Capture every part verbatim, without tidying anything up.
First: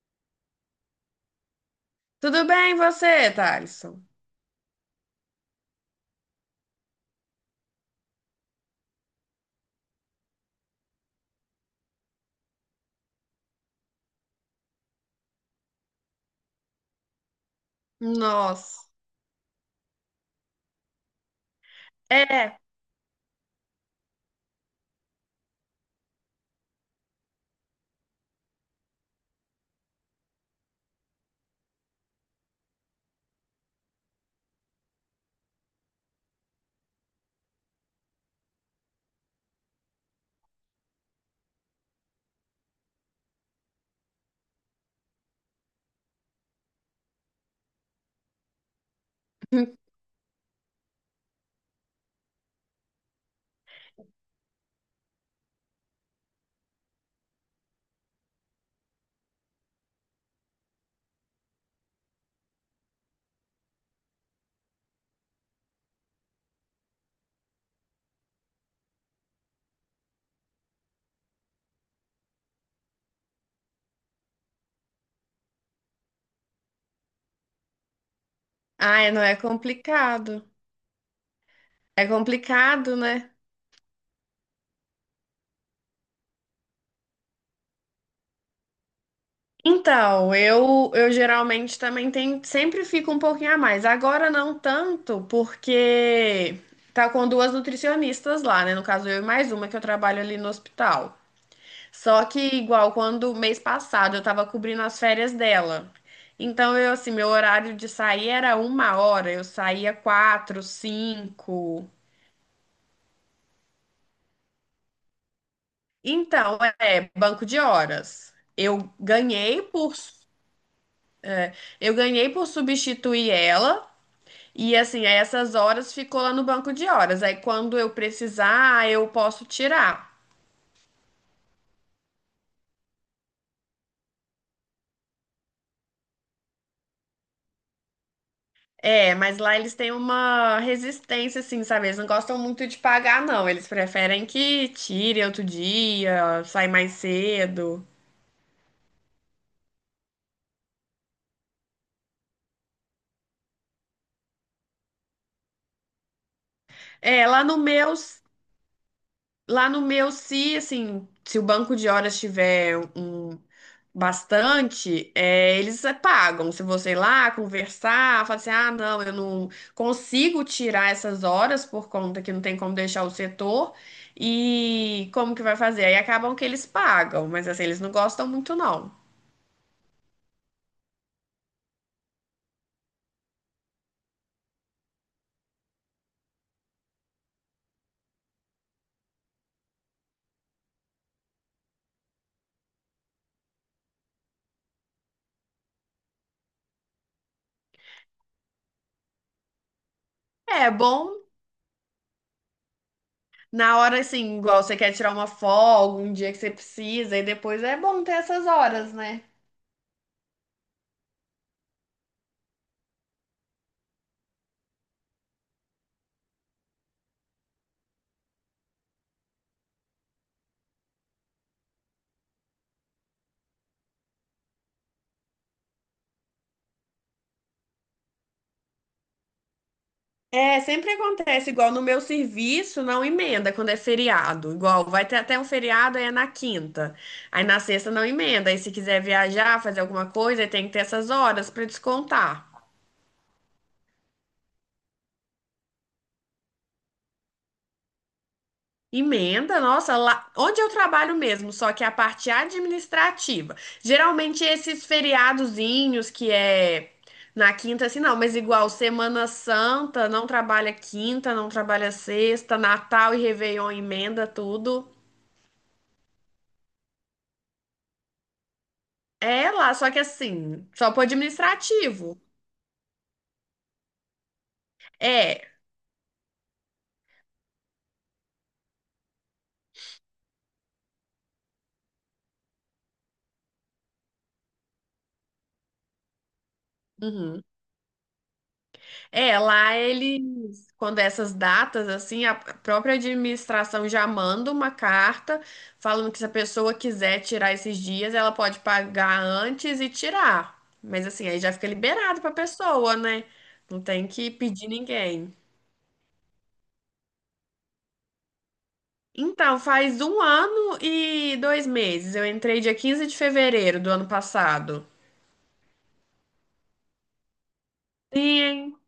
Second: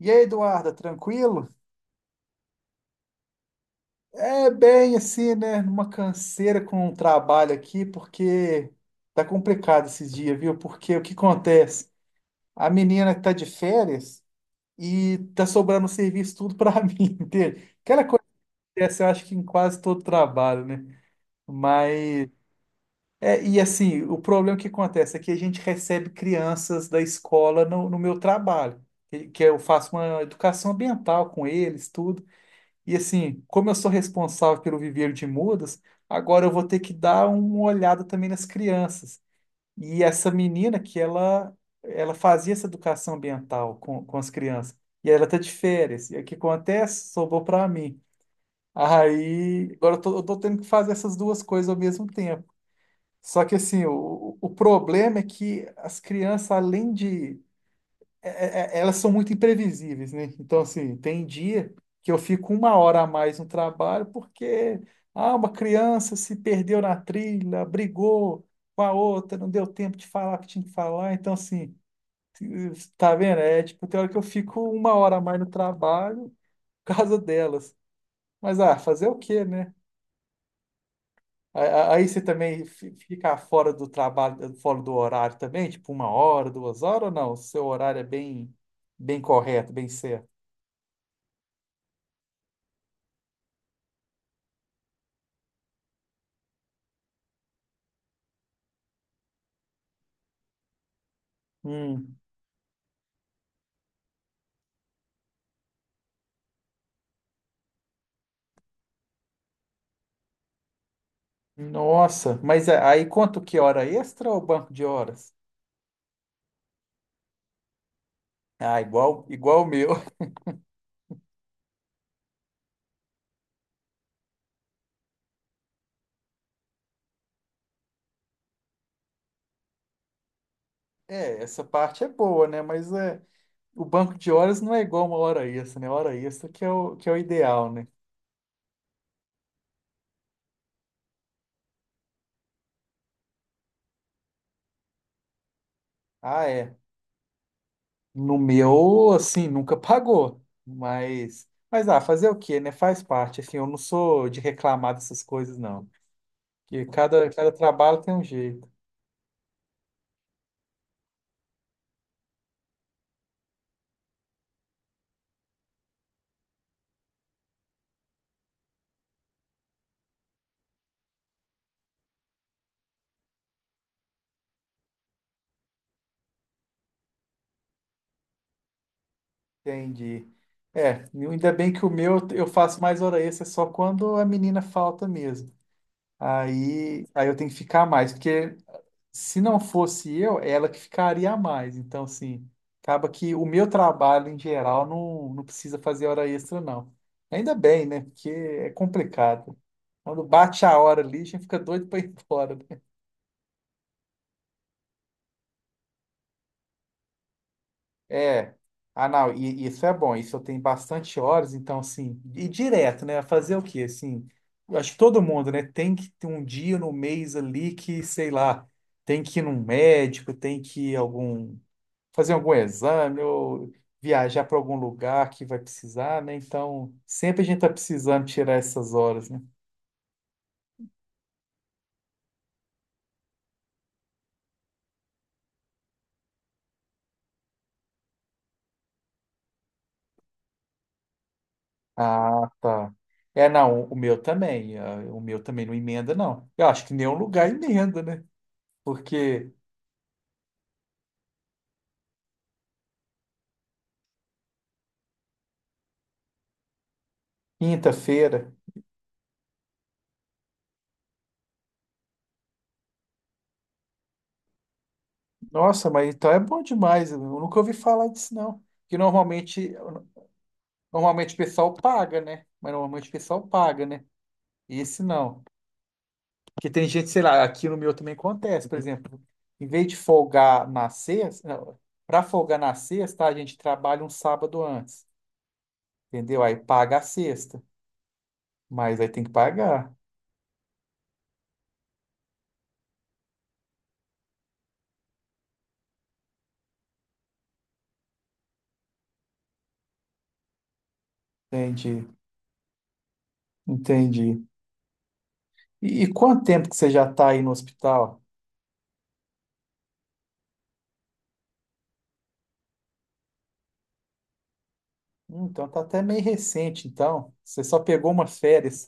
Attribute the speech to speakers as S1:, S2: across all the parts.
S1: E aí, Eduarda, tranquilo?
S2: Tudo bem, você, Thalisson?
S1: É bem assim, né? Numa canseira com o trabalho aqui, porque tá complicado esses dias, viu? Porque o que acontece? A menina tá de férias e tá sobrando serviço tudo pra mim, entende? Aquela coisa que
S2: Nossa.
S1: acontece, eu acho que em quase todo trabalho, né? Mas,
S2: É.
S1: é, e assim, o problema que acontece é que a gente recebe crianças da escola no, no meu trabalho, que que eu faço uma educação ambiental com eles, tudo. E assim, como eu sou responsável pelo viveiro de mudas, agora eu vou ter que dar uma olhada também nas crianças. E essa menina que ela ela fazia essa educação ambiental com, com as crianças. E ela tá de férias. E o que acontece? Sobrou para mim. Aí, agora eu tô, eu tô tendo que fazer essas duas coisas ao mesmo tempo. Só que assim, o, o problema é que as crianças, além de é- é- é, elas são muito imprevisíveis, né? Então, assim, tem dia que eu fico uma hora a mais no trabalho porque ah, uma criança se perdeu na trilha, brigou com a outra, não deu tempo de falar o que tinha que falar. Então, assim, tá vendo? É tipo, tem hora que eu fico uma hora a mais no trabalho por causa delas. Mas, ah, fazer
S2: Ai,
S1: o
S2: não é
S1: quê, né?
S2: complicado.
S1: A- a-
S2: É
S1: Aí você também fi-
S2: complicado, né?
S1: fica fora do trabalho, fora do horário também, tipo uma hora, duas horas ou não? O seu horário é bem, bem correto, bem certo.
S2: Então, eu, eu geralmente também tenho, sempre fico um pouquinho a mais. Agora não tanto, porque tá com duas nutricionistas lá, né? No caso, eu e mais uma que eu trabalho ali no hospital.
S1: Hum,
S2: Só que igual quando mês passado eu tava cobrindo as férias dela. Então, eu assim, meu horário de sair era uma hora, eu saía quatro, cinco.
S1: nossa, mas a- aí quanto que hora extra ou banco de horas?
S2: Então, é banco de horas.
S1: Ah,
S2: Eu
S1: igual, igual
S2: ganhei
S1: o meu.
S2: por eu ganhei por substituir ela e assim, aí essas horas ficou lá no banco de horas. Aí quando eu precisar, eu posso tirar.
S1: É, essa parte é boa, né? Mas é, o banco de horas não é igual uma hora extra, né? Hora extra que é o, que é o ideal, né?
S2: É, mas lá eles têm uma resistência assim, sabe? Eles não gostam muito de pagar não. Eles preferem que tire outro dia,
S1: Ah,
S2: sai
S1: é.
S2: mais cedo.
S1: No meu, assim, nunca pagou. Mas, mas ah, fazer o quê, né? Faz parte. Assim, eu não sou de reclamar dessas coisas, não. Porque
S2: É,
S1: cada,
S2: lá
S1: cada
S2: no meu
S1: trabalho tem um jeito.
S2: Lá no meu, se assim, se o banco de horas tiver um bastante, é, eles é, pagam. Se você ir lá conversar, falar assim, ah, não, eu não consigo tirar essas horas por conta que não tem como deixar o setor. E como que vai fazer? Aí acabam que eles pagam, mas assim, eles não gostam muito, não.
S1: Entendi. É, ainda bem que o meu eu faço mais hora extra só quando a menina falta mesmo. Aí, aí eu tenho que ficar mais, porque se não fosse eu, é ela que ficaria mais. Então, assim, acaba que o meu trabalho em geral não, não precisa fazer hora extra, não. Ainda bem, né? Porque é complicado. Quando bate
S2: É
S1: a hora
S2: bom
S1: ali, a gente fica doido para ir embora, né?
S2: na hora, assim, igual você quer tirar uma folga, um dia que você precisa, e depois é bom ter essas
S1: É.
S2: horas,
S1: Ah,
S2: né?
S1: não, e, isso é bom, isso eu tenho bastante horas, então, assim, e direto, né? Fazer o quê? Assim, eu acho que todo mundo, né? Tem que ter um dia no mês ali que, sei lá, tem que ir num médico, tem que ir algum, fazer algum exame ou viajar para algum lugar que vai precisar, né? Então, sempre a gente tá precisando tirar essas horas, né?
S2: É, sempre acontece, igual no meu serviço, não emenda quando é feriado. Igual, vai ter até um feriado, aí é na quinta. Aí na sexta não emenda. Aí se quiser viajar, fazer alguma coisa, aí tem que ter essas horas para descontar.
S1: Ah, tá. É, não, o meu também, ah, o meu também não emenda, não. Eu acho que nenhum lugar emenda, né? Porque
S2: Emenda, nossa, lá onde eu trabalho mesmo, só que é a parte administrativa. Geralmente esses feriadozinhos que é na quinta, assim, não, mas
S1: quinta-feira.
S2: igual Semana Santa, não trabalha quinta, não trabalha sexta, Natal e Réveillon emenda tudo.
S1: Nossa, mas então é bom demais. Eu nunca ouvi falar disso, não. Que
S2: É lá,
S1: normalmente,
S2: só que assim, só pro
S1: normalmente o pessoal paga,
S2: administrativo.
S1: né? Mas normalmente o pessoal paga, né? Esse
S2: É.
S1: não. Porque tem gente, sei lá, aqui no meu também acontece, por exemplo, em vez de folgar na sexta, para folgar na sexta, a gente trabalha um sábado antes, entendeu? Aí paga a
S2: Uhum.
S1: sexta, mas aí tem que
S2: É, lá
S1: pagar.
S2: eles, quando essas datas, assim, a própria administração já manda uma carta falando que se a pessoa quiser tirar esses dias, ela pode pagar antes e tirar. Mas assim, aí já fica
S1: Entendi,
S2: liberado pra pessoa, né? Não tem que
S1: entendi.
S2: pedir ninguém.
S1: E, e quanto tempo que você já está aí no hospital?
S2: Então, faz um ano e dois meses. Eu entrei dia quinze de fevereiro do ano passado.
S1: Hum, então tá até meio recente, então. Você só pegou uma
S2: Sim,
S1: férias.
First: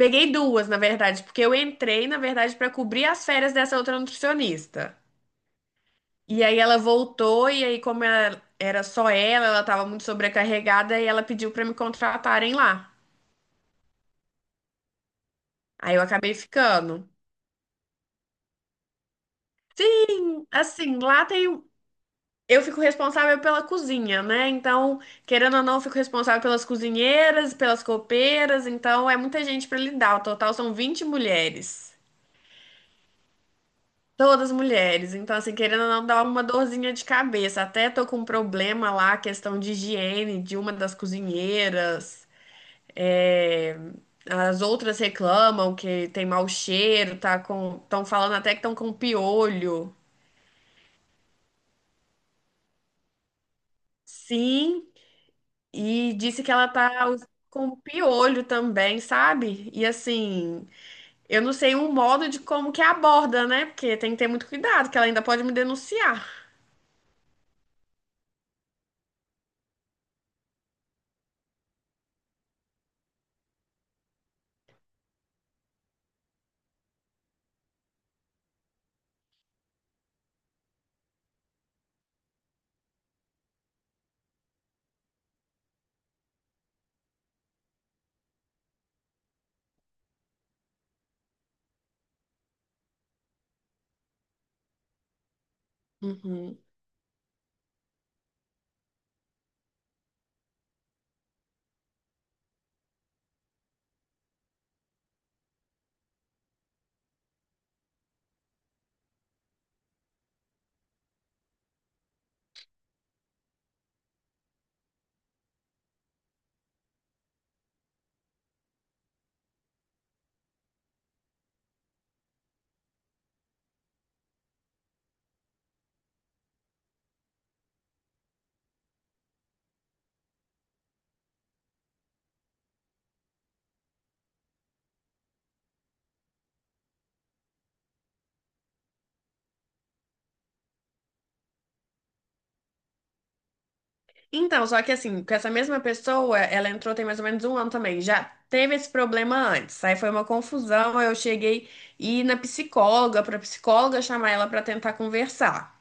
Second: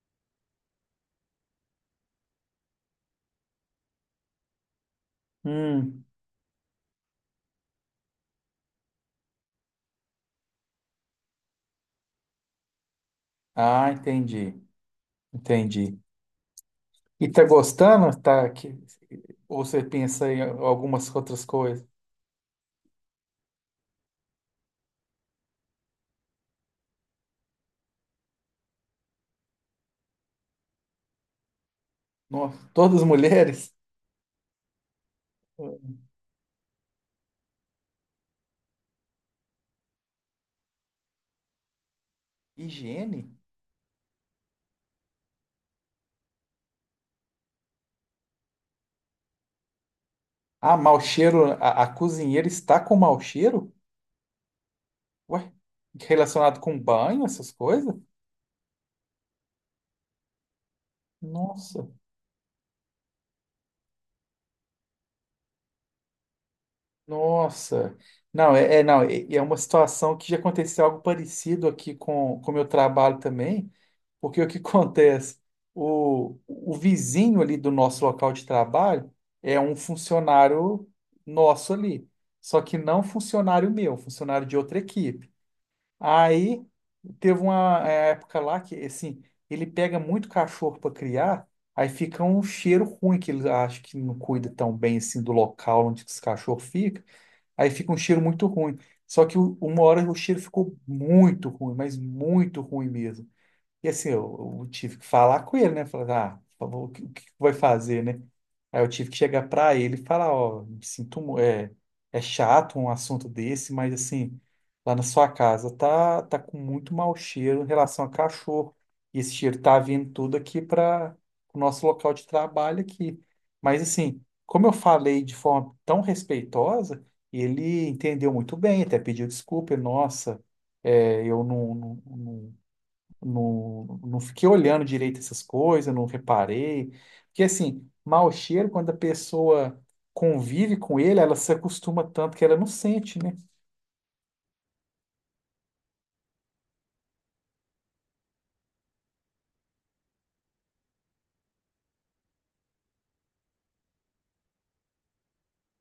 S2: peguei duas, na verdade, porque eu entrei, na verdade, para cobrir as férias dessa outra nutricionista.
S1: Hum.
S2: E aí ela voltou, e aí, como ela- era só ela, ela estava muito sobrecarregada, e ela pediu para me contratarem lá.
S1: Ah, entendi,
S2: Aí
S1: entendi.
S2: eu acabei ficando.
S1: E tá gostando? Tá aqui? Ou você pensa em
S2: Assim,
S1: algumas
S2: lá
S1: outras
S2: tem. um,
S1: coisas?
S2: eu fico responsável pela cozinha, né? Então, querendo ou não, eu fico responsável pelas cozinheiras, pelas copeiras, então é muita gente para lidar. O total são vinte mulheres.
S1: Nossa, todas mulheres?
S2: Todas mulheres. Então, assim, querendo ou não, dá uma dorzinha de cabeça. Até tô com um problema lá, questão de higiene de uma das cozinheiras.
S1: Higiene?
S2: É, as outras reclamam que tem mau cheiro, tá com... Estão falando até que estão com piolho.
S1: Ah, mau cheiro, a, a cozinheira está com mau cheiro?
S2: Sim,
S1: Ué,
S2: e disse que
S1: relacionado
S2: ela
S1: com
S2: tá
S1: banho,
S2: us-
S1: essas
S2: com
S1: coisas?
S2: piolho também, sabe? E assim, eu não sei
S1: Nossa,
S2: um modo de como que aborda, né? Porque tem que ter muito cuidado, que ela ainda pode me denunciar.
S1: nossa. Não, é, é- não, é, é uma situação que já aconteceu algo parecido aqui com com o meu trabalho também. Porque o que acontece? O, o vizinho ali do nosso local de trabalho é um funcionário nosso ali, só que não funcionário meu, funcionário de outra equipe. Aí teve uma é, época lá que, assim, ele pega muito cachorro para criar, aí fica um cheiro ruim, que ele acha que não cuida tão bem assim do local onde esse
S2: Uhum.
S1: cachorro fica, aí fica um cheiro muito ruim. Só que o- uma hora o cheiro ficou muito ruim, mas muito ruim mesmo. E assim, eu, eu tive que falar com ele, né? Falar, ah, por favor, o que, o que vai fazer, né? Aí eu tive que chegar para ele e falar, ó, me sinto, mu- é, é chato um assunto desse, mas assim, lá na sua casa tá, tá com muito mau cheiro em relação a cachorro. E esse cheiro tá vindo tudo aqui para o nosso local de trabalho aqui. Mas assim, como eu falei de forma tão respeitosa, ele entendeu muito bem, até pediu desculpa, nossa, é, eu não, não não- não, não fiquei olhando direito essas coisas, não reparei. Porque, assim, mau cheiro, quando a pessoa convive com ele, ela se acostuma tanto que ela não sente, né?
S2: Então, só que assim, com essa mesma pessoa, ela entrou tem mais ou menos um ano também. Já teve esse problema antes. Aí foi uma confusão. Aí Eu cheguei e ir na psicóloga, pra psicóloga chamar ela pra tentar conversar.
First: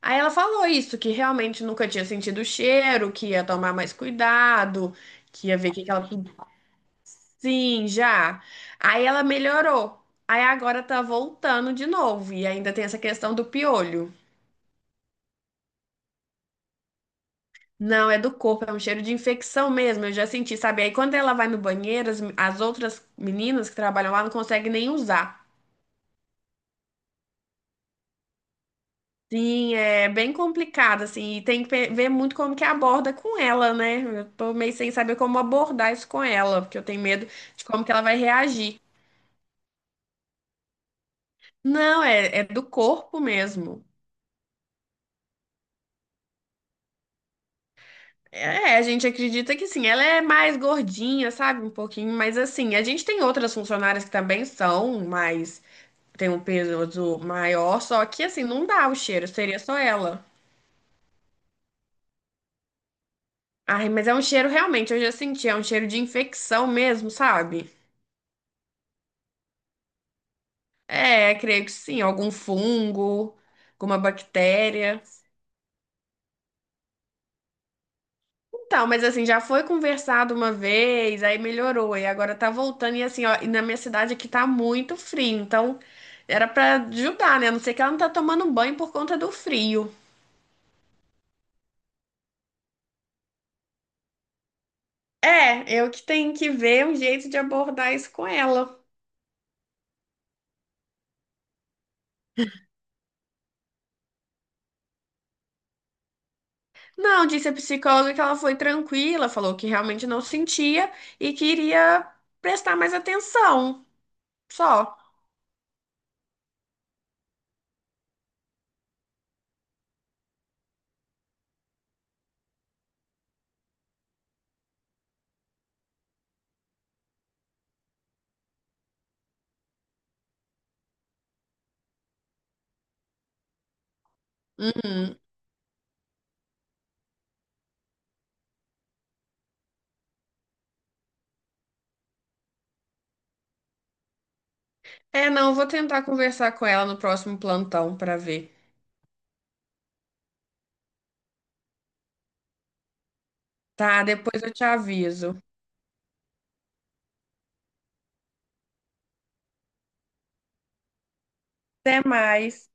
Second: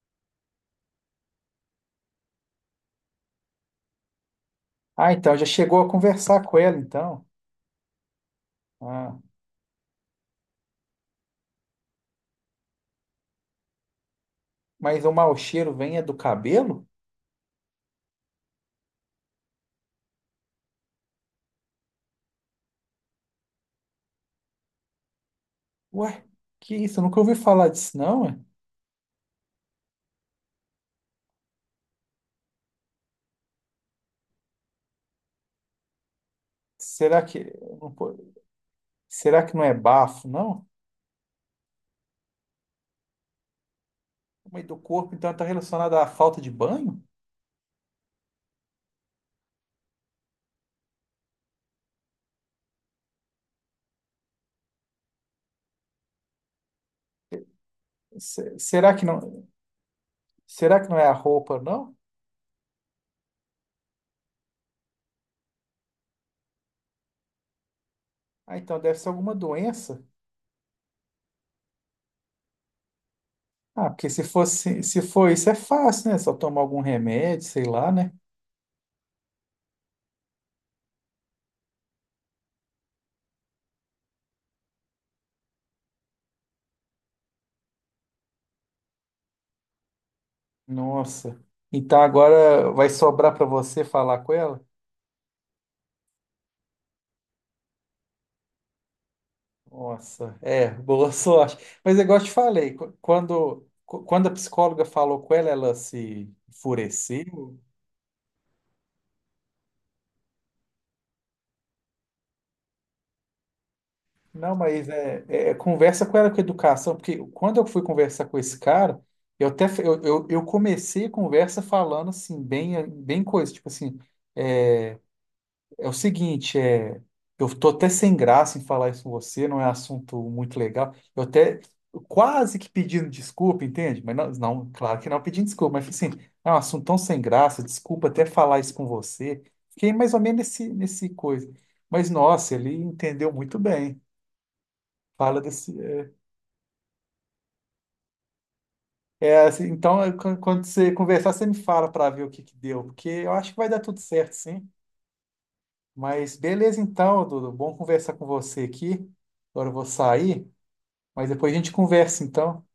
S2: Aí ela falou isso, que realmente nunca tinha sentido o cheiro, que ia tomar mais cuidado,
S1: Ah, então, já
S2: que ia ver o
S1: chegou
S2: que
S1: a
S2: que ela.
S1: conversar com ela, então.
S2: Sim, já. Aí
S1: Ah,
S2: ela melhorou. Aí agora tá voltando de novo. E ainda tem essa questão do piolho.
S1: mas o mau cheiro vem é do cabelo?
S2: Não, é do corpo, é um cheiro de infecção mesmo, eu já senti, sabe? Aí quando ela vai no banheiro, as, as outras meninas que trabalham lá não conseguem nem usar.
S1: Ué, que isso? Eu nunca ouvi falar disso, não, ué.
S2: Sim, é bem complicado, assim, e tem que pe- ver muito como que aborda com ela, né? Eu tô meio sem saber como abordar isso com ela, porque eu tenho
S1: Será
S2: medo
S1: que,
S2: de como que
S1: não
S2: ela
S1: pô-
S2: vai reagir.
S1: será que não é bafo, não?
S2: Não, é, é do corpo mesmo.
S1: Mas do corpo, então, está relacionado à falta de banho?
S2: É, é, a gente acredita que sim, ela é mais gordinha, sabe? Um pouquinho, mas assim, a gente tem outras funcionárias que também são mais tem um peso maior, só que assim,
S1: Se-
S2: não dá
S1: Será
S2: o
S1: que
S2: cheiro,
S1: não,
S2: seria só ela.
S1: será que não é a roupa, não?
S2: Ai, mas é um cheiro realmente, eu já senti, é um cheiro de infecção mesmo, sabe?
S1: Ah, então deve ser alguma doença.
S2: É, creio que sim, algum fungo,
S1: Ah,
S2: alguma
S1: porque se fosse, se
S2: bactéria.
S1: for isso é fácil, né? Só tomar algum remédio, sei lá, né?
S2: Então, mas assim, já foi conversado uma vez, aí melhorou, e agora tá voltando, e assim, ó, e na minha cidade aqui tá muito frio, então era pra ajudar, né? A não ser que ela não tá tomando banho por conta do frio.
S1: Nossa. Então agora vai sobrar para você falar com ela?
S2: É, eu que tenho que ver um jeito de abordar isso com ela.
S1: Nossa, é, boa sorte. Mas é igual eu te falei, qu- quando, qu- quando a psicóloga falou com ela, ela se
S2: Não, disse a
S1: enfureceu.
S2: psicóloga que ela foi tranquila, falou que realmente não sentia e queria prestar mais atenção.
S1: Não, mas
S2: Só.
S1: é, é, é conversa com ela com educação, porque quando eu fui conversar com esse cara, eu até f- eu, eu, eu comecei a conversa falando assim, bem, bem coisa, tipo assim. é, É o seguinte, é, eu tô até sem graça em falar isso com você, não é assunto muito legal. Eu até quase que pedindo desculpa, entende? Mas não, não, claro que
S2: Uhum.
S1: não pedindo desculpa, mas assim, é um assunto tão sem graça, desculpa até falar isso com você. Fiquei mais ou menos nesse, nesse coisa. Mas nossa, ele entendeu muito bem.
S2: É,
S1: Fala
S2: não, vou
S1: desse.
S2: tentar
S1: É,
S2: conversar com ela no próximo plantão para ver.
S1: é, assim, então, é, quan- quando você conversar, você me fala para ver o que que deu, porque eu acho que vai dar tudo
S2: Tá,
S1: certo,
S2: depois eu te
S1: sim.
S2: aviso.
S1: Mas beleza, então, Dudu, bom conversar com você aqui. Agora eu vou sair. Mas depois a gente
S2: Até
S1: conversa, então.
S2: mais.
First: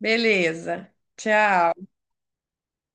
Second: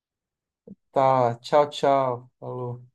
S2: Beleza.
S1: Tá, tchau,
S2: Tchau.
S1: tchau. Falou.